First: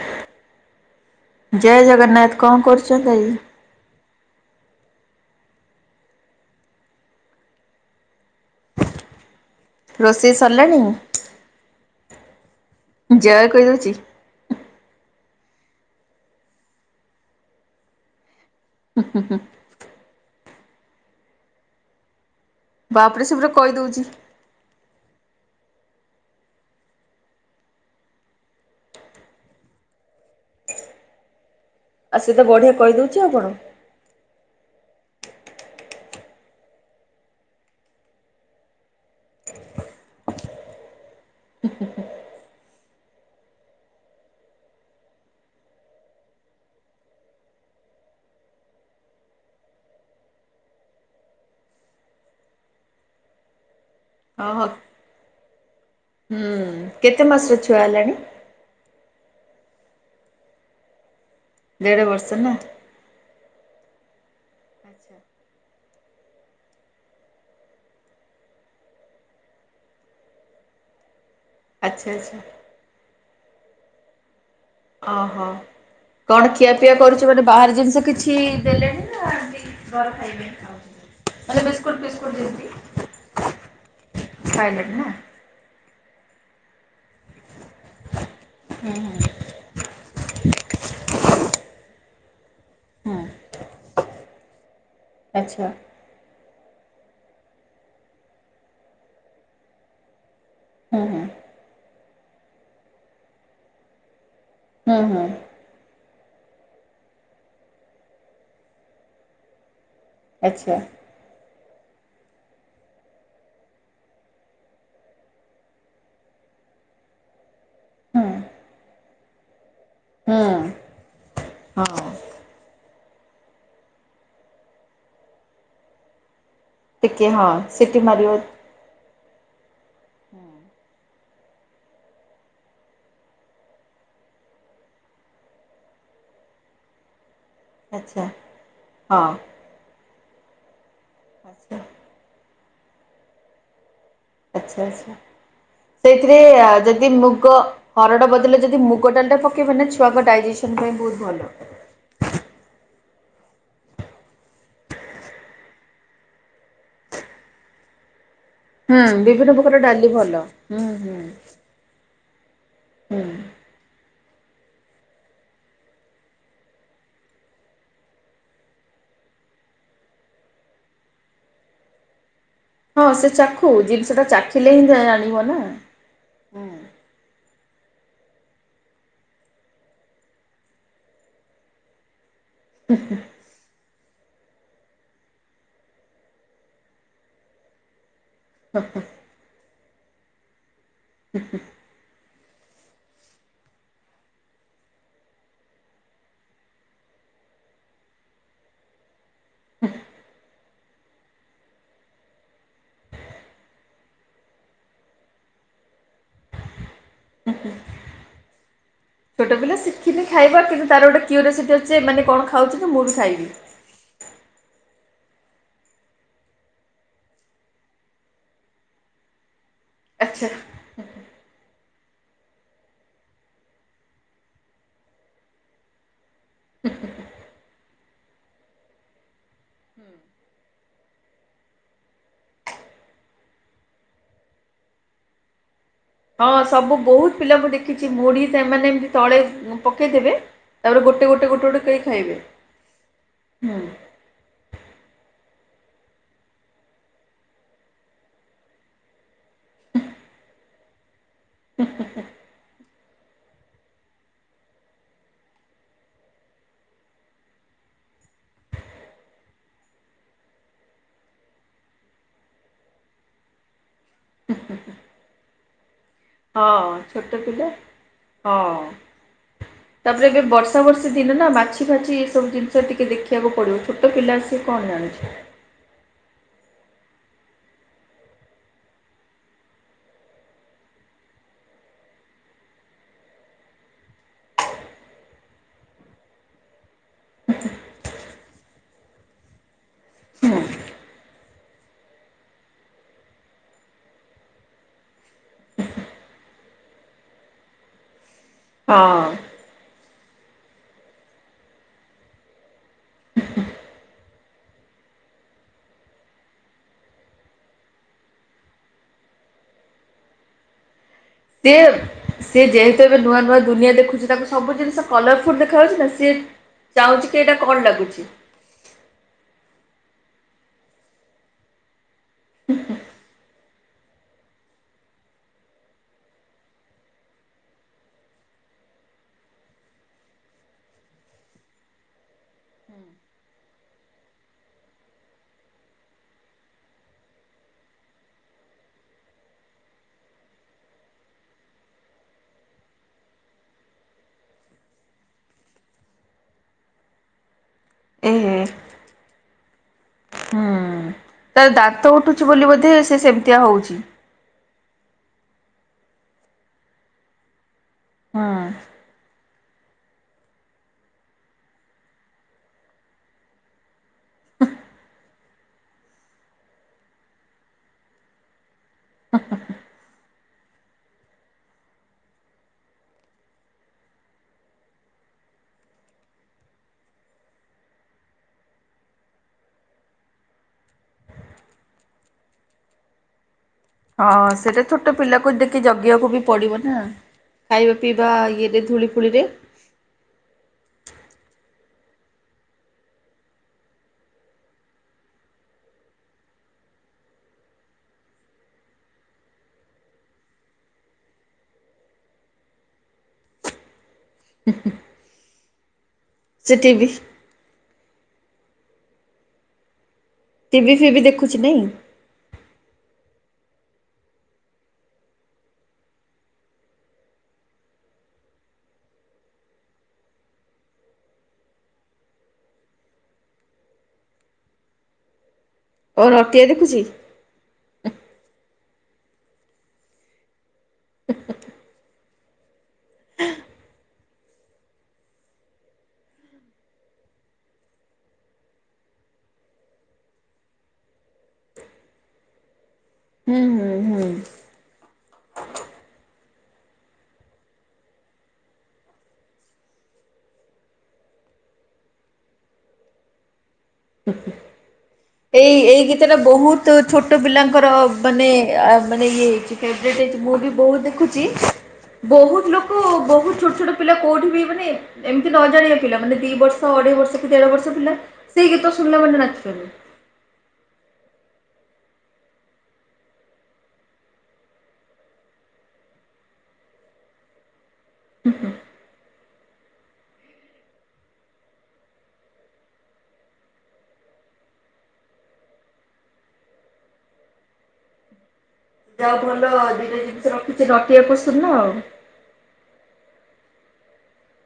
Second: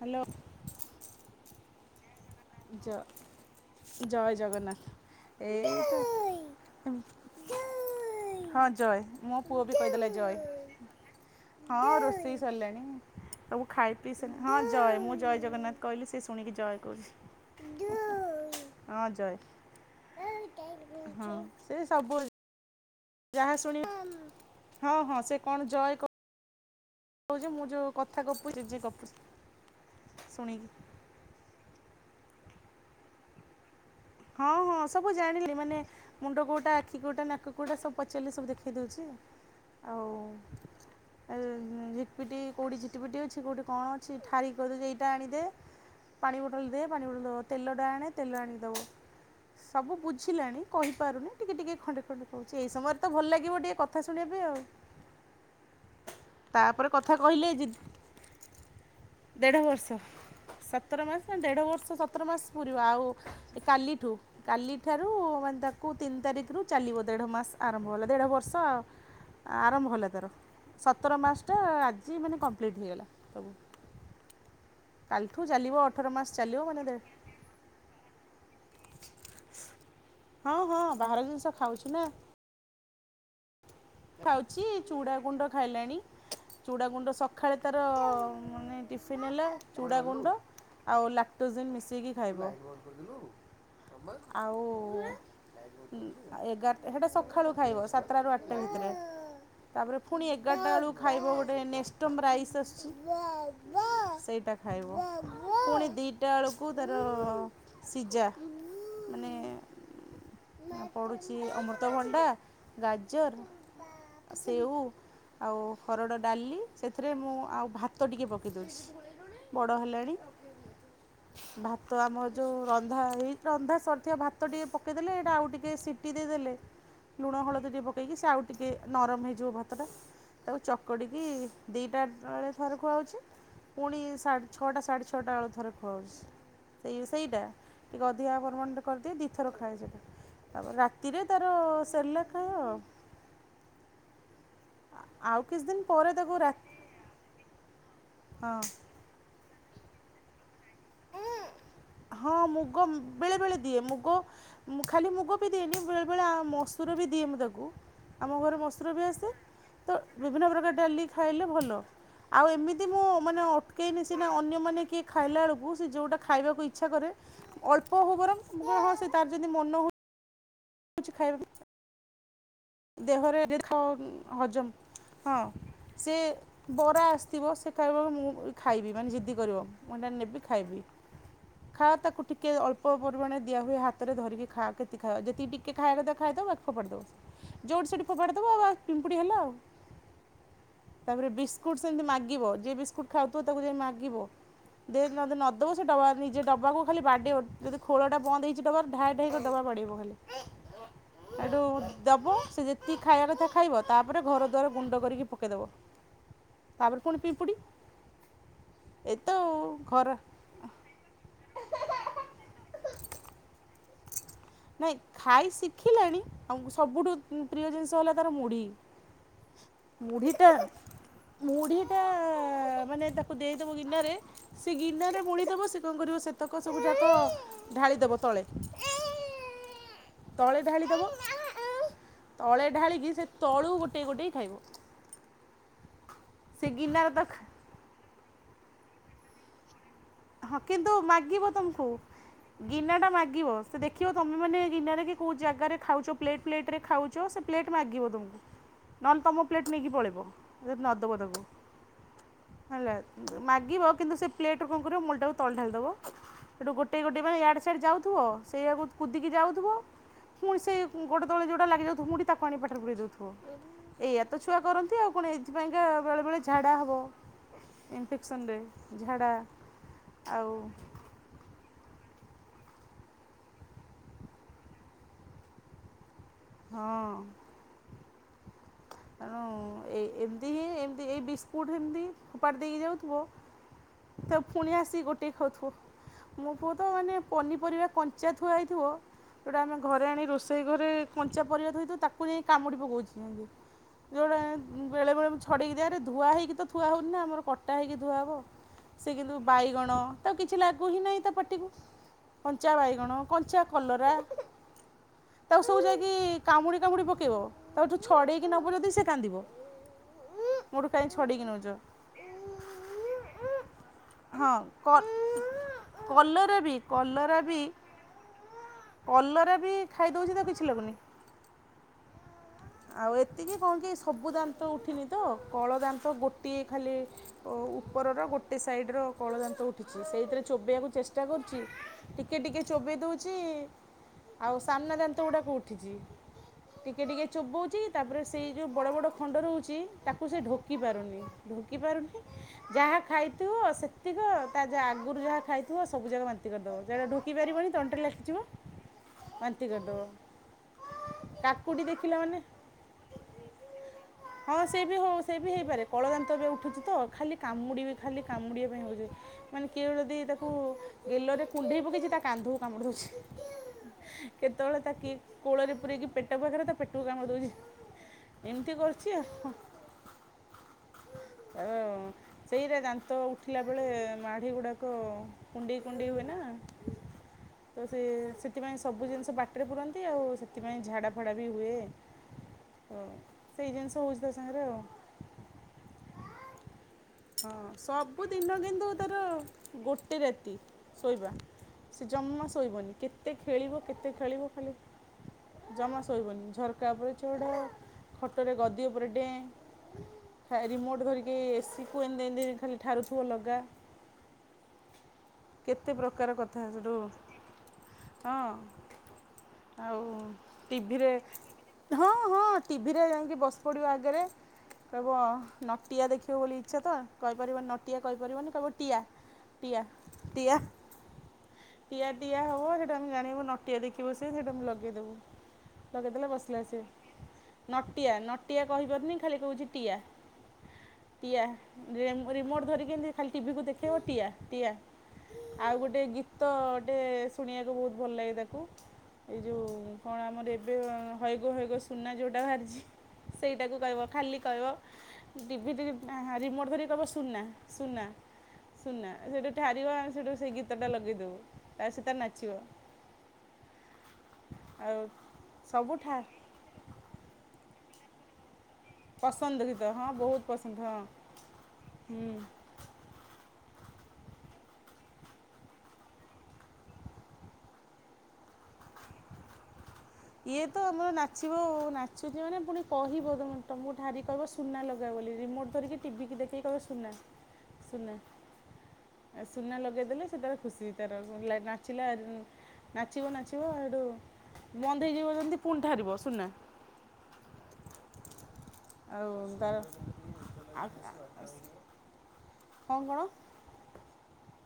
Hello. ଜୟ ଜଗନ୍ନାଥ କଣ ଜ କରୁଚନ୍ତି? ଜୟ ଜଗନ୍ନାଥ ଏଇ ହଁ ଜୟ ମୋ ପୁଅ ବି କହିଦେଲା ରୋଷେଇ ଜୟ। ସରିଲାଣି? ହଁ ରୋଷେଇ ସରିଲାଣି ଜୟ ସବୁ କହିଦଉଛି ଖାଇ ପିଇ ହଁ ଜୟ ମୁଁ ଜୟ ଜଗନ୍ନାଥ କହିଲି ସେ ଶୁଣିକି ଜୟ କହୁଚି। ହଁ ଜୟ ହଁ ସେ ସବୁ ବାପରେ ସେ ପୁରା ଯାହା ଶୁଣିଅ କହିଦଉଛି। ହଁ ହଁ ସେ କଣ ଜୟ କ କହୁଚି ମୁଁ ଯଉଁ କଥା ଗପୁଚି ଯେ ଗପୁଚି ଶୁଣିକି। ଆଉ ସିଏ ତ ବଢ଼ିଆ କହି ଦଉଚି ଆଉ କଣ? ହଁ ହଁ ସବୁ ଜାଣିଲେଇ ମାନେ ମୁଣ୍ଡ କଉଁଟା ଆଖି କଉଁଟା ନାକ କଉଁଟା ସବୁ ପଚାରିଲି ସବୁ ଦେଖେଇ ଦଉଛି। ଆଉ ଆଉ ଝିଟ୍ ପିଟି କଉଁଠି ଝିଟି ପିଟି ଅଛି। କଉଁଠି କଣ ଅଛି? ଠାରିକି କହିଦଉଛି, ଏଇଟା ଆଣିଦେ। ପାଣି ବୋଟଲ ଦେ ପାଣି ବୋଟଲ ଦବ ତେଲ ଟା ଆଣେ ତେଲ ଆଣିକି ଦବ। ସବୁ ବୁଝିଲାଣି କହିପାରୁନି ଟିକେ ଟିକେ ଖଣ୍ଡେ ଖଣ୍ଡେ କହୁଛି। ଏଇ ସମୟରେ ତ ଭଲ ଲାଗିବ ଟିକେ କ କଥା ଶୁଣିବା ପାଇଁ ହଁ ଆଉ। ହଁ ହୁଁ ତାପରେ କଥା କେତେ କହିଲେ ମାସର ଯି ଛୁଆ ହେଲାଣି? ଦେଢ଼ ବର୍ଷ। ସତର ମାସ ନା ଦେଢ଼ ବର୍ଷ ଦେଢ ସତର ମାସ ନା? ପୁରିବା ଆଉ କାଲି ଠୁ କାଲିଠାରୁ ମାନେ ତାକୁ ତିନି ତାରିଖରୁ ଚାଲିବ ଦେଢ଼ ମାସ ଆରମ୍ଭ ହେଲା ଦେଢ଼ ବର୍ଷ ଆରମ୍ଭ ହେଲା ତାର ସତର ମାସ ଟା ଆଚ୍ଛା ଆଜି ଆଚ୍ଛା ମାନେ କମ୍ପଲିଟ୍ ହେଇଗଲା। କାଲଠୁ ଚାଲିବ ଅଠର ମାସ ଚାଲିବ ମାନେ ଦେ ଗୋଟେ ବାହାର ଜିନିଷ କିଛି ଦେଲେଣି ନା ଘର ହଁ ଖାଇବା। ହଁ ବାହାର ଜିନିଷ ମାନେ ଖାଉଛି ବିସ୍କୁଟ୍ ନା ଫିସ୍କୁଟ୍ ଦିଅନ୍ତି। ଖାଉଚି ଚୁଡ଼ା ଗୁଣ୍ଡ ଖାଇଲାଣି ଚୁଡା ଗୁଣ୍ଡ ସ ସଖାଳେ ତାର ମାନେ ହୁଁ ଟିଫିନ୍ ହୁଁ ହେଲା ଚୁଡ଼ା ଗୁଣ୍ଡ ଆଉ ଲାକ୍ଟୋଜିନ୍ ମିଶେଇକି ଖାଇବ। ହୁଁ ଆଉ ଆଚ୍ଛା ଏଗାରଟା ସେଟା ସଖାଳୁ ଖାଇବ ସାତଟାରୁ ଆଠଟା ଭିତରେ। ତାପରେ ପୁଣି ଏଗାରଟାଳକୁ ହୁଁ ହୁଁ ଖାଇବ ଗୋଟେ ନେଷ୍ଟୋମ୍ରାଇସ୍ ଆସୁଛି, ସେଇଟା। ହଁ ହଁ ଟାଳକୁ ତାର ସିଝା ମାନେ ଆଚ୍ଛା ପଡୁଛି ଅମୃତଭଣ୍ଡା ଗା ଜର୍ ସେଉ ଆଉ ହରଡ଼ ଡାଲି ସେଥିରେ ମୁଁ ଆଉ ଭାତ ଟିକେ ହୁଁ ପକାଇ ଦଉଛି। ବଡ଼ ହେଲାଣି ହୁଁ ଭାତ ହଁ। ଆମ ଯଉ ରନ୍ଧା ଏଇ ରନ୍ଧା ସରିଥିବା ଭାତ ଟିକେ ପକେଇଦେଲେ ଏଇଟା ଆଉ ଟିକେ ସିଟି ଦେଇଦେଲେ ଟିକିଏ ଲୁଣ ହଁ ହଳଦୀ ଟିକେ ସିଟି ପକାଇକି ସେ ମାରିବ। ଆଉ ଟିକେ ନରମ ହେଇଯିବ ଭାତଟା ତାକୁ ଚକଡ଼ିକି ଦିଇଟା ବେଳେ ଥରେ ଖୁଆ ହେଉଚି ପୁଣିଢେ ଛଅଟା ସାଢ଼େ ଛଅଟା ବେଳେ ଥରେ ଖୁଆହୋଉଚି। ସେଇ ସେଇଟା। ଟିକେ ଆଚ୍ଛା ଅଧିକା ପରିମାଣରେ କରିଦିଏ ହଁ ଦିଥର ଖାଏ ସେଟା ତାପରେ ରାତିରେ ତାର ଆଚ୍ଛା ସେରେଲାକ୍। ଖାଇବ। ଆଚ୍ଛା ଆଚ୍ଛା ଆଉ କିଛି ଦିନ ପରେ ତାକୁ ସେଇଥିରେ ରା ଯଦି ମୁଗ ହରଡ ବଦଲେ ହଁ। ଯଦି ମୁ ମୁଗଡାଲିଟା ପକେଇବନା ଛୁଆଙ୍କ ଡାଇଜେସନ୍ ପାଇଁ ବହୁତ ଭଲ। ହଁ ମୁଗ ବେଳେ ବେଳେ ଦିଏ ମୁଗ ଖାଲି ମୁଗ ବି ଦିଏନି ବେଳେ ବେଳେ ମସୁର ବି ଦିଏ ମୁଁ ତାକୁ ଆମ ଘରେ ମସୁ ମସୁର ବି ହୁଁ ଆସେ ବିଭିନ୍ନ ପ୍ରକାର ତ ଡାଲି ଭଲ ବିଭିନ୍ନ ପ୍ରକାର ହୁଁ ଡାଲି ହୁଁ ଖାଇଲେ ଭଲ। ଆଉ ଏମିତି ମୁଁ ହୁଁ। ମାନେ ଅଟକେଇନି ସିନା ଅନ୍ୟମାନେ କିଏ ଖାଇଲା ବେଳକୁ ଯୋଉଟା ଖାଇବାକୁ ଇଚ୍ଛା କରେ ଅଳ୍ପ ହଉ ବରଂ ମୁଁ କହିଲି ହଁ ତାର ଯଦି ମନ ହଉ [unintelligible] ହଁ ସେ ଦେହରେ [unintelligible] ଚାଖୁ ଜିନିଷଟା ଚାଖିଲେ ହିଁ ହଜମ ଜାଣିବ ହଁ। ନା ହୁଁ। ସେ ବରା ଆସିଥିବ ସେ ଖାଇବ ମୁଁ ଖାଇବି ମାନେ ଯିଦି କରିବ। ମୁଁ ଏଇଟା ନେବି ଖାଇବି ଖାଁ ତାକୁ ଟିକେ ଅଳ୍ପ ପରିମାଣ ଦିଆ ହୁଏ ହାତରେ ଧରିକି ଖାଆ କେତିକି ଖାଇବ ଯେତିକି ଟିକେ ଖାଇବା କଥା ଖାଇଦେବ ଫୋପାଡ଼ିଦେବ। ଯୋଉଠି ସେଠି ଫୋପାଡିଦବ ଆ ପିମ୍ପୁଡି ହେଲା ଆଉ ତାପରେ ବିସ୍କୁଟ ସେମିତି ମାଗିବ ଯି ବିସ୍କୁଟ ଖାଉଥିବ ତାକୁ ଯାଇ ମାଗିବ। ଦେ ନଯଦି ଦବୁ ସେ ଡବା ନିଜେ ଡବାକୁ ଖାଲି ବାଡ଼େଇବ ଯଦି ଖୋଳଟା ବନ୍ଦ ହେଇଚି ଡ଼ବାର ଢାଏ ଢାଏ ଡବା ବାଡ଼େଇବ ଖାଲି। ହେଇଠୁ ଦେବ ସେ ଯେତିକି ଖାଇବା କଥା ଖାଇବ ତାପରେ ଘର ଦ୍ୱାର ଗୁଣ୍ଡ କରିକି ପକାଇଦେବ। ତାପରେ ପୁଣି ପିମ୍ପୁଡ଼ି। ଏତ ଛୋଟ ପିଲା ଘର ଶିଖିନି ଖାଇବା କିନ୍ତୁ ତାର ଗୋଟେ କ୍ୟୁରିସିଟି ଅଛି ଏମାନେ କଣ ଖାଉଛନ୍ତି ମୁଁ ଖାଇବି। ନାଇଁ ଖାଇ ଶିଖିଲାଣି ଆଉଁ ସବୁଠୁ ପ୍ରିୟ ଜିନିଷ ହେଲା ତାର ମୁଢ଼ି। [inaudible] ଆଚ୍ଛା ମୁଢ଼ିଟା। ମୁଢ଼ିଟା ମାନେ ତାକୁ ଦେଇଦବୁ ଗିନାରେ ସେ ଗିିନାରେ ମୁଢିଦବ ସେ କଣ କରିବ ସେତକ ସବୁ ଯାକ ଢାଳିଦବ ତଳେ। [inaudible] ତଳେ ଢାଳି ଦବ। ତଳେ ଢାଳିକି ସେ ତଳୁ ଗୋଟେଇ ଗୋଟେଇ ଖାଇବ। ହଁ ସେ ସବୁ ଗିନାର ତ ବହୁତ ପିଲା ମୁଁ ଦେଖିଛି ମୁଢି ସେମାନେ ଏମିତି ତଳେ ପକେଇଦେବେ। ହଁ କିନ୍ତୁ ତାପରେ ଗୋଟେ ଗୋଟେ ମାଗିବ ଗୋଟେ ଗୋଟେ ତମକୁ କରି ଖାଇବେ। ଗିନା ଟା ମାଗିବ ହୁଁ ସେ ଦେଖିବ ତମେ ମାନେ ଗିନାରେ କି କୋଉ ଜାଗାରେ ଖାଉଚ ପ୍ଲେଟ ପ୍ଲେଟ ରେ ଖାଉଚ ସେ ପ୍ଲେଟ ମାଗିବ ତମକୁ। ନହେଲେ ତମ ପ୍ଲେଟ୍ ନେଇକି ପଳେଇବ ଯଦି ନ ଦବ ତାକୁ। ହେଲା ମାଗିବ କିନ୍ତୁ ସେ ପ୍ଲେଟ କଣ କରିବ ମୁଢ଼ିଟାକୁ ତଳେ ଢାଳି ଦବ। ସେଠୁ ଗୋଟେଇ ଗୋଟେ ପାଇଁ ଇଆଡେ ସିଆଡେ ଯାଉଥିବ ସେଇଆକୁ କୁଦିକି ଯାଉଥିବ। ପୁଣି ସେ ଗୋଡ ତଳେ ଯେଉଁଟା ଲାଗିଯାଉଥିବ ମୁଢି ତାକୁ ଆଣି ପାଟିରେ ପୁରେଇ ଦଉଥିବ। ଏଇଆ ତ ଛୁଆ କରନ୍ତି ଆଉ କଣ ଏଇଥିପାଇଁକା ବେଳେ ବଳେ ଝାଡ଼ା ହଁ ହବ ଛୋଟ ପିଲା ଇନଫେକ୍ସନରେ ହଁ। ଝାଡ଼ା ତାପରେ ଏବେ ଆଉ ବର୍ଷା ବର୍ଷା ସେ ଦିନ ନା ମାଛି ଫାଛି ଏ ସବୁ ଜିନିଷ ଟିକେ ଦେଖିବାକୁ ପଡିବ ଛୋଟ ପିଲା ସିଏ କଣ ଜାଣୁଛି? ହଁ। ତେଣୁ ଏ ଏମିତି ହିଁ ଏମିତି ଏଇ ବିସ୍କୁଟ୍ ଏମିତି ଫୋପାଡି ଦେଇକି ଯାଉଥିବ? ତ ଫୁଣି ଆସିକି ଗୋଟେଇକି ଖାଉଥିବ। ମୋ ପୁଅ ତ ମାନେ ପନିପରିବା କଞ୍ଚା ଥୁଆ ହେଇଥିବ ଯୋଉଟା ଆମେ ଘରେ ଆଣି ହୁଁ ରୋଷେଇ ଘରେ କଞ୍ଚା ପରିବା ଥୋଇଥିବୁ ତାକୁ ଯାଇ କାମୁଡ଼ି ପକାଉଚି ଏମିତି। ଯୋଉଡା ବେଳେବେଳେ ମୁଁ ଛଡ଼େଇକି ଦିଆ ହେଇଥାଏ ଧୁଆ ହୋଇକି ତ ଥୁଆ ହୋଉନିନା ଆରେ କଟା ହୋଇକି ଧୁଆ ହେବ। ସେ ହଁ କିନ୍ତୁ ବାଇଗଣ ତାକୁ କିଛି ଲାଗୁ ହିଁ ନାହିଁ ତା ପାଟିକୁ କଞ୍ଚା ବାଇଗଣ, କଞ୍ଚା କଲରା ତାକୁ ସବୁ ଯାଇକି କାମୁଡ଼ି କାମୁଡ଼ି ପକେଇବ ତାକୁ ଯୋଉ ଛଡ଼େଇକି ନବୁ ଯଦି ସେ କାନ୍ଦିବ। ମୋଠୁ କାହିଁ ଛଡେଇକି ସେ ନଉଚ। ସେ ଯେହେତୁ ଏବେ ନୂଆ ନୂଆ ଦୁନିଆ ଦେଖୁ ତାକୁ ହଁ ସବୁ କ ଜିନିଷ କଲରଫୁଲ ଦେଖାଯାଉଛି ନା ସିଏ କଲରା ବି ଚାହୁଁଛି କଲରା କି ଏଇଟା ବି କଣ ଲାଗୁଚି। କଲରା ବି ଖାଇଦଉଛି ତାକୁ କିଛି ଲାଗୁନି। ଆଉ ଏତିକି କଣ କି ସବୁ ଦାନ୍ତ ଉଠିନି ତ କଳ ଦାନ୍ତ ଗୋଟିଏ ଖାଲି ଓ ଉପରର ଗୋଟେ ସାଇଡ ର କଳ ଦାନ୍ତ ଉଠିଛି ସେଇଥିରେ ଚୋବେଇବାକୁ ଚେଷ୍ଟା କରୁଛି। ଟିକେ ଟିକେ ଚୋବେଇ ଦଉଛି ଆଉ ସାମ୍ନା ଦାନ୍ତ ଗୁଡ଼ାକ ଉଠିଛି। ଟିକେ ଟିକେ ଚୋବଉଛି ତାପରେ ସେଇ ଯେଉଁ ବଡ଼ ବଡ଼ ଖଣ୍ଡ ରହୁଛି ତାକୁ ସେ ଢୋକି ପାରୁନି। ଢୋକି ପାରୁନି ଯାହା ଖାଇଥିବ ସେତିକ ତା ଆଗରୁ ଯାହା ଖାଇଥିବ ସବୁ ଯାକ ବାନ୍ତି କରିଦବ। ଯୋଉଟା ଢ଼ୋକି ପାରିବନି ତଣ୍ଟିରେ ଲାଖି ଏ ଯିବ ହେ। ବାନ୍ତି କରିଦବ। ହୁଁ ତାର ଦାନ୍ତ ଉଠୁଛି ବୋଲି ବୋଧେ ସେ ସେମିତିଆ ହଉଛି। ହଁ ସେ ବି ହଉ ସେ ବି ହେଇପାରେ କଳ ଦାନ୍ତ ଏବେ ଉଠୁଛି ତ ଖାଲି କାମୁଡି ବି ଖାଲି ହୁଁ କାମୁଡିବା ପାଇଁ ହଉଛି। ମାନେ କିଏ ଯଦି ତାକୁ ଗେଲରେ କୁଢେଇ ପକେଇଛି ତା କାନ୍ଧକୁ କାମୁଡି ଦଉଛି। କେତେବେଳେ ତାକି କୋଳରେ ପୁରେଇକି ପେଟ ପାଖରେ ତା ପେଟ ତା ପେଟକୁ କାମୁଡି ଦଉଛି ଏମିତି କରିୁଛି ଆଉ। ଓଅ। ସେଇରା ଦାନ୍ତ ଉଠିଲା ବେଳେ ମାଢ଼ି ଗୁଡ଼ାକ କୁଣ୍ଡେଇ କୁଣ୍ଡେଇ ହୁଏ ନା। ତ ସେ ସେଥିପାଇଁ ସବୁ ଜିନିଷ ପାଟିରେ ପୁରାନ୍ତି ଆଉ ସେଥିପାଇଁ ଝାଡା ଫାଡା ବି ହୁଏ। ଓ ସେଇ ଜିନିଷ ହେଉଛି ହଁ ତା ସାଙ୍ଗରେ ଆଉ ସେଟା ଛୋଟ ପିଲାକୁ ଦେଖି ଜଗିବାକୁ ବି ପଡିବ ନା। ହଁ ଖାଇବା ପିଇବା ସବୁଦିନ ଇଏରେ କିନ୍ତୁ ଧୂଳି ତୋର ଫୁଳିରେ ଗୋଟେ ରାତି ଶୋଇବା। ସେ ଜମା ଶୋଇବନି କେତେ ଖେଳିବ କେତେ ଖେଳିବ ଖାଲି ଜମା ଶୋଇବନି ଝରକା ଉପରେ ଚଢ଼ ଖଟରେ ଗଦି ଉପରେ ଡେଁ ରିମୋଟ ଧରିକି ଏସି କୁ ଏମିତି ଏମିତି ଖାଲି ଠାରୁଥିବ ଲଗା। [inaudible] କେତେ ପ୍ରକାର କଥା ସେଠି ସେଠୁ ବି ହଁ ଆଉ ଟିଭି ଟିଭିରେ ଫିଭି ଦେଖୁ ହଁ ହଁ ଟିଭିରେ ଯାଇକି ବସି ପଡିବ ଆଗରେ। କହିବ ନଟିଆ ଦେଖିବ ବୋଲି ଇଚ୍ଛା ତ କହିପାରିବନି ନଟିଆ କହିପାରିବନି କହିବ ଟିଆ। ଟିଆ ଟିଆ ଟିଆ ଟିଆ ହେବ ସେଇଟୁ ଆମେ ଜାଣିବୁ ନଟିଆ ଦେଖିବ ସେ ଆମେ ଲଗେଇ ଦେବୁ। ଲଗେଇଦେଲେ ଓ ବସିଲା ନଟିଆ ଦେଖୁଛି ସିଏ। ନଟିଆ ନଟିଆ କହିପାରୁନି ଖାଲି କହୁଛି ଟିଆ। ଟିଆ ରିମୋଟ ଧରିକି ଏମିତି ଖାଲି ଟିଭିିକୁ ଦେଖେଇବ ଟିଆ ଟିଆ ଆଉ ଗୋଟେ ଗୀତ ଟେ ଶୁଣିବାକୁ ବହୁତ ଭଲ ଲାଗେ ତାକୁ। ଏଇ ଯୋଉ କଣ ଆମର ଏବେ ହଇଗୋ ହଇଗୋ ସୁନା ଯେଉଁଟା ବାହାରିଛି ହୁଁ ସେଇଟାକୁ ହୁଁ କହିବ ହୁଁ ଖାଲି କହିବ ଟିଭି [unintelligible] ରିମୋଟ ଧରିକି କହିବ ସୁନା ସୁନା ସୁନା ସେଇଠୁ ଠାରିବ, ଆମେ ସେଇଠୁ ସେ ଗୀତଟା ଲଗେଇଦେବୁ ତାର ସେ ନାଚିବ। ଆଉ ଏଇ ସବୁ ଏଇ ଗୀତଟା ବହୁତ ଛୋଟ ପିଲାଙ୍କର ମାନେ ମାନେ ଇଏ ପସନ୍ଦ ଗୀତ ହଁ ଫ୍ରେବ୍ରୋଟେ ବହୁତ ମୁଁ ପସନ୍ଦ ବହୁତ ହଁ ଦେଖୁଛି। ହୁଁ ବହୁତ ଲୋକ ଠୁ ବହୁତ ଛୋଟ ଛୋଟ ପିଲା କୋଉଠି ବି ମାନେ ଏମିତି ନ ଜାଣିବା ପିଲା ମାନେ ଦି ବର୍ଷ ଅଢେଇ ବର୍ଷ କି ଦେଢ ବର୍ଷ ପିଲା ସେଇ ଗୀତ ଶୁଣିଲା ମାନେ ନାଚିପାରିବେ। ଇଏ ତ ଆମର ନାଚିବ ନାଚୁଛି ମାନେ ପୁଣି କହିବ। ତମକୁ ଠାରି କି କହିବ। ସୁନା ଲଗା ବୋଲି ରିମୋଟ ଧରିକି ଟିଭିିକି ଦେଖିକି କହିବ ସୁନା ସୁନା। ହୁଁ ହୁଁ। ସୁନା ଲଗେଇଦେଲେ ସେତାର ଖୁସି ତାର ନାଚିଲା। ନାଚିବ ନାଚିବ ଆଡ଼ୁ ବନ୍ଦ ହେଇଯିବ ଯେମିତି ପୁଣି ଠାରିବ ସୁନା ଆଉ ଯାାଉ ଭଲ ତାର ଦିନେ ଜିନିଷ ଆଉ ରଖିଛି ନଟିଆ କୋଚିନୀର କଣ କଣ?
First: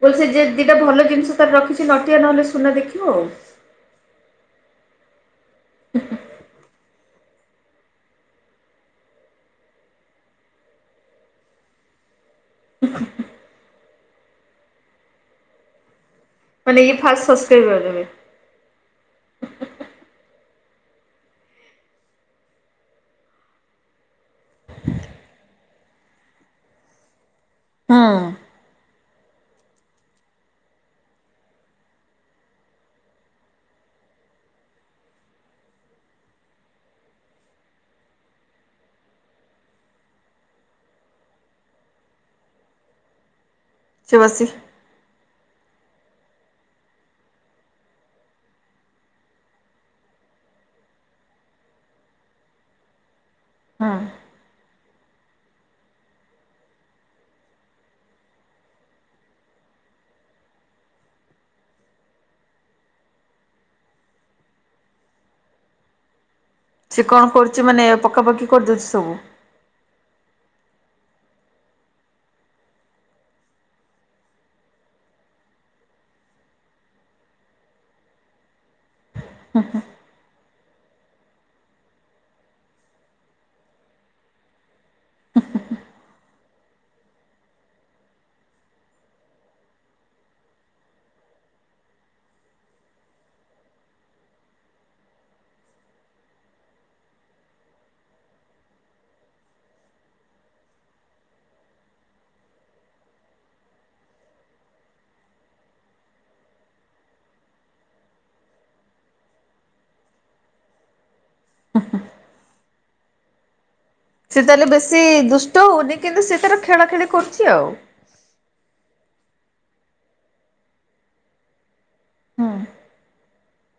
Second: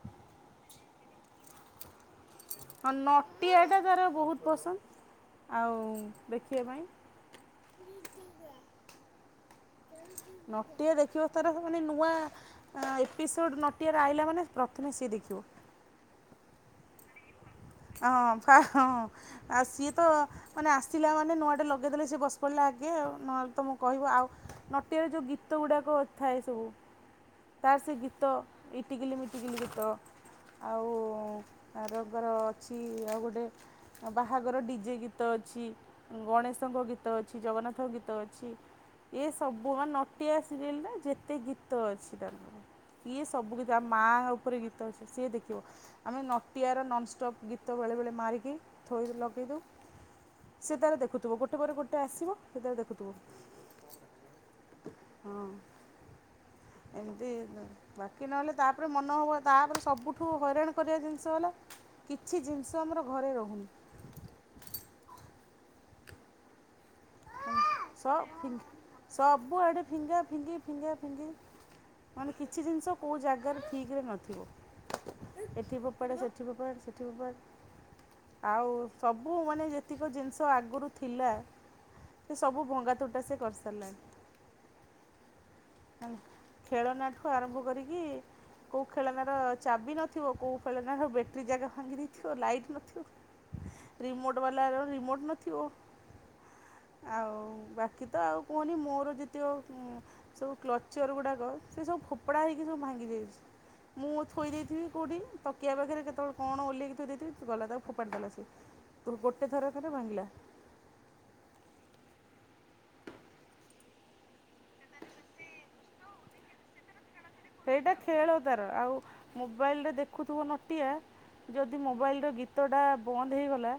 ବ ସେ ଦିଟା ଭଲ ଜିନିଷ ତାର ରଖିଛି ନଟିଆ ନହେଲେ ସୁନା ଦେଖିବ ଆଉ। ସେଠା ଦାର ବହୁତ ପସନ୍ଦ ଆଉ ଦେଖିବା ପାଇଁ। ନଟିଆ ଦେଖିବା ତାର ମାନେ ନୂଆ ଏପିସୋଡ଼୍ ନଟିଆରେ ଆଇଲାା ମାନେ ପ୍ରଥମେ ସିଏ ଦେଖିବ। ମାନେ ଏ ଫା ହଁ ହଁ ଆଉ ସିଏ ତ ମାନେ ଆସିଲା ମାନେ ନୂଆଟେ ଲଗେଇଦେଲେ ସେଏ ବସି ପଢିଲା ଆଗେ ନୂଆଲେ ତ ମୁଁ କହିବ ଆଉ। ନଟିଆର ଯୋଉ ଗୀତ ଗୁଡାକ ଥାଏ ସବୁ ତାର ସେ ଗୀତ ହୁଁ ଇଟିଗିଲ ମି ଟିଗିଲ ଗୀତ। ଆଉ ରୋଗର ଅଛି ଆଉ ଗୋଟେ ଆଉ ବାହାଘର ଡିଜେ ଗୀତ ଅଛି। ଗଣେଶଙ୍କ ଗୀତ ଅଛି ଜଗନ୍ନାଥଙ୍କ ଗୀତ ଅଛି। ଏ ସବୁ ବା ନଟିଆ ସିରିଏଲ ନା ଯେତେ ଗୀତ ଅଛି। ଇଏ ସବୁ ଗୀତ ଆମ ମା ସେ ବସି ଉପରେ ଗୀତ ଅଛି ସିଏ ଦେଖିବ। ଆମେ ନଟିଆର ନନ୍ଷ୍ଟପ୍ ଗୀତ ବେଳେବେଳେ ମାରିକି ଥୋଇ ଲଗାଇଦଉ। ସେ ତାରେ ଦେଖୁଥିବ ଗୋଟେ ପରେ ଗୋଟେ ଆସିବ ସେ ତାରେ ଦେଖୁଥିବ। ହଁ। ହଁ। ଏମିତି ବାକି ନହେଲେ ତାପରେ ମନ ହବ ତାପରେ ସବୁଠୁ ହଇରାଣ କରିବା ଜିନିଷ ହେଲା କିଛି ଜିନିଷ ଆମର ଘରେ ରହୁନି। ସେ କଣ କରୁଛି ମାନେ ସ ପଖାପାଖି କରିଦେଉଛି ସବୁ। ସବୁଆଡ଼େ ଫିଙ୍ଗା ଫିଙ୍ଗି ଫିଙ୍ଗା ଫିଙ୍ଗି। ମାନେ କିଛି ଜିନିଷ କେଉଁ ଜାଗାରେ ଠିକରେ ନଥିବ। ଏଠି ପପଡ ସେଠି ପପ ସେଠି ପପାରେ ଆଉ ସବୁ ମାନେ ଯେତିକ ଜିନିଷ ଆଗରୁ ଥିଲା ସେ ସବୁ ଭଙ୍ଗା ତୁଟା ସେ କରିସାରିଲାଣି। ଖେଳନାଟକୁ ଆରମ୍ଭ କରିକି କୋଉ ଖେଳନାର ଚାବି ନଥିବ କୋଉ ଖେଳନାର ବ୍ୟାଟେରୀ ଜାଗା ଭାଙ୍ଗି ଦେଇଥିବ ଲାଇଟ୍ ନଥିବ। ରିମୋଟ ବାଲା ରିମୋଟ ନ ଓ ଆଉ ବାକି ତ ଆଉ କୁହନି ମୋର ଯେତିକି ସବୁ କ୍ଲଚର ଗୁଡ଼ାକ ସେ ସବୁ ଫୋପଡ଼ା ହେଇକି ସବୁ ଭାଙ୍ଗି ଯାଇଛି। ମୁଁ ଥୋଇ ଦେଇଥିବି କେଉଁଠି ତକିିଆ ପାଖରେ କେତେବେଳେ କଣ ଓହ୍ଲେଇକି ଥୋଇ ଦେଇଥିବି ଗଲା ତାକୁ ଫୋପାଡ଼ି ଦେଲା ସିଏ। ଗୋ ଗୋଟେ ଥରକାରେ ଭାଙ୍ଗିଲା। ସେ ତାହେଲେ ବେଶୀ ଦୁଷ୍ଟ ହଉନି କିନ୍ତୁ ସେ ତାର ଖେଳ ଖେଳି କରୁ ସେଇଟା ଖେଳ ତାର ଆଉ ମୋବାଇଲରେ ଦେଖୁଥିବ ନଟିଆ ଯଦି ମୋବାଇଲର ଗୀତଟା ବନ୍ଦ ହେଇଗଲା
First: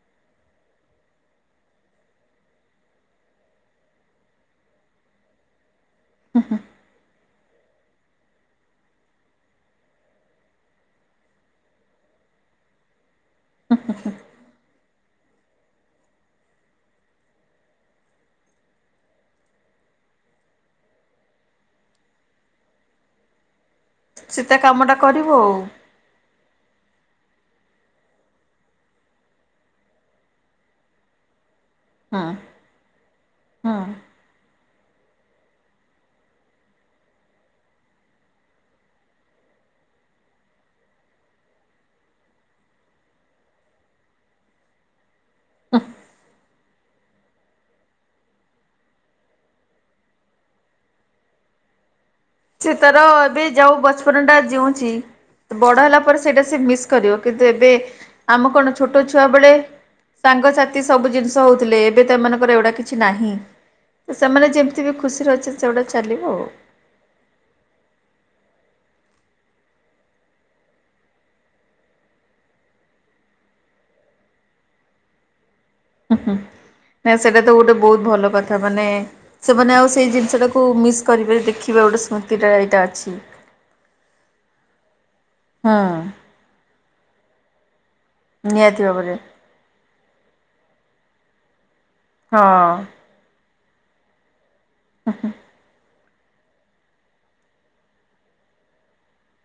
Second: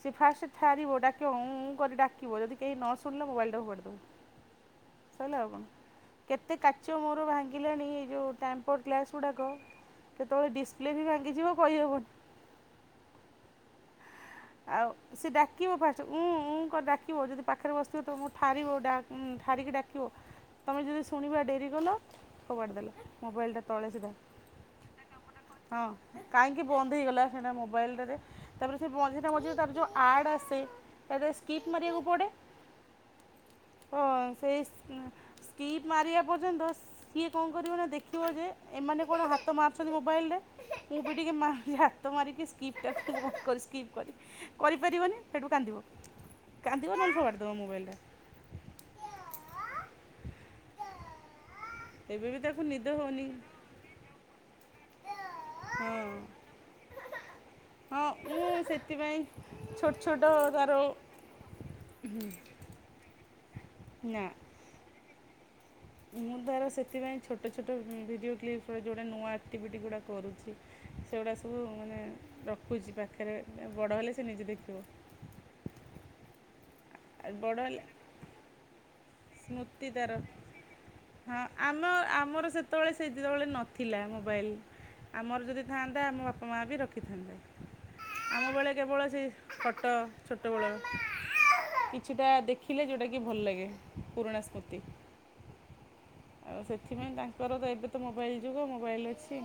ସିଏ ଫାଷ୍ଟ ଠାରିବ ଡାକିବ ଉଁଉଁ କରି ଡାକିବ ଯଦି କେହି ନ ଶୁଣିଲ ମୋବାଇଲ୍ ଟା ଫୋପାଡ଼ିଦବ। ସଇଲା ଆଉ କଣ କେତେ କାଚ ମୋର ଭାଙ୍ଗି ଙ୍ଗିଲାଣି ଏ ଯୋଉଁ ଟ୍ୟାମ୍ପର୍ ଗ୍ଲାସ୍ ଗୁଡ଼ାକ କେତେବେଳେ ଡିସପ୍ଲେ ବି ଭାଙ୍ଗିଯିବ କହିହେବନି। ହ ହ ଆଉ ସେ ଡାକିବ ଫାଷ୍ଟ ଉଁଁ ଉଁ କରି ଡାକିବ ଯଦି ପାଖରେ ବସିଥିବ ତମକୁ ଠାରିବ ଠାରି ଠାରିକି ଡାକିବ। ତମେ ଯଦି ଶୁଣିବା ଡେରି କଲ ଫିପାଡ଼ି ଦେଲା ମୋବାଇଲଟା। ତଳେ ସିଧା ସେତା କାମ ଟା କରିବ ଆଉ। ହଁ କାହିଁକି ବନ୍ଦ ହେଇଗଲା ସେଟା ମୋବାଇଲଟା ରେ ତାପରେ ସେ ମ ଯେ ମଝିରେ ମଝିରେ ତାର ଯୋଉ ଆଡ଼ ଆସେ ସେଥେ ସେ ସ୍କିଟ୍ ମାରିବାକୁ ପଡେ ହୁଁ ହୁଁ। ହଁ ସେଇ ସ ଅଁ ସ୍କିପ ମାରିଆ ପର୍ଯ୍ୟନ୍ତ କିଏ କଣ କରିବ ନା ଦେଖିବ ଯେ ଏମାନେ କୁଆଡେ ହାତ ମାରୁଛନ୍ତି ମୋବାଇଲରେ। ମୁଁ ବି ଟିକେ ମାରି ହାତ ମାରିକି ସ୍କିପ୍ଟା କରି ସ୍କିପ୍ କରି କରିପାରିବନି ସେଠୁ କାନ୍ଦିବ କାନ୍ଦିବ ନହେଲେ ଫୋପାଡ଼ିଦେବ ମୋବାଇଲଟା। ଏବେ ବି ତାକୁ ସେ ନିଦ ତାର ହେଉନି ଏବେ ଯୋଉ ବଚପନ ଟା ଜିଉଁଛି ବଡ ହେଲା ହଁ ପରେ ସେଇଟା ସେ ମିସ୍ କରିବ କିନ୍ତୁ ଏବେ ହଁ ଆମ ମୁଁ କଣ ଛୋଟ ସେଥିପାଇଁ ଛୁଆ ବେଳେ ଛୋଟ ଛୋଟ ତାର ସାଙ୍ଗସାଥି ସବୁ ଜିନିଷ ହଉଥିଲେ ଏବେ ତ ଏମାନଙ୍କର ଏଗୁଡା କି ଛି ନାହିଁ ତ ନା ସେମାନେ ଯେମିତି ବି ଖୁସିରେ ଅଛ ମୁଁ ତାର ସେଥିପାଇଁ ଛୋଟ ଛୋଟ ଭିଡ଼ିଓ କ୍ଲିପ୍ସ ଯୋଉଁଟା ନୂଆ ଆକ୍ଟିଭିଟି ଗୁଡ଼ା କରୁଛି ସେଗୁଡ଼ା ସବୁ ମାନେ ରଖୁଛି ପାଖରେ ବଡ଼ ହେଲେ ସେ ନିଜେ ଦେଖିବ। ହୁଁ ହୁଁ ନା ଆଉ ସେଇଟା ତ ବଡ଼ ଗୋଟେ ହେଲେ ବହୁତ ଭଲ କଥା ମାନେ ସେମାନେ ସ୍ମୃତି ଆଉ ତାର ସେଇ ଜିନିଷଟାକୁ ମିସ୍ କରିବେ ହଁ ଦେଖିବେ ଗୋଟେ ସ୍ମୃତିଟା ଏଇଟା ଅଛି। ଥିଲା ମୋବାଇଲ ଆମର ଯଦି ହୁଁ ଥାଆନ୍ତା ଆମ ବାପ ମା ବି ରଖିଥାନ୍ତେ, ଆମ ବେଳେ ନିହାତି କେବଳ ଭାବରେ ସେ ଫଟୋ ଛୋଟବେଳର କିଛିଟା ହଁ। ଦେଖିଲେ ଯୋଉଟା କି ଭଲ ଲାଗେ। ପୁରୁଣା ସ୍ମୃତି। ହ ହଁ ଆଉ ସେଥିପାଇଁ ତାଙ୍କର ତ ଏବେ ତ ମୋବାଇଲ ଯୁଗ ମୋବାଇଲ ଅଛି।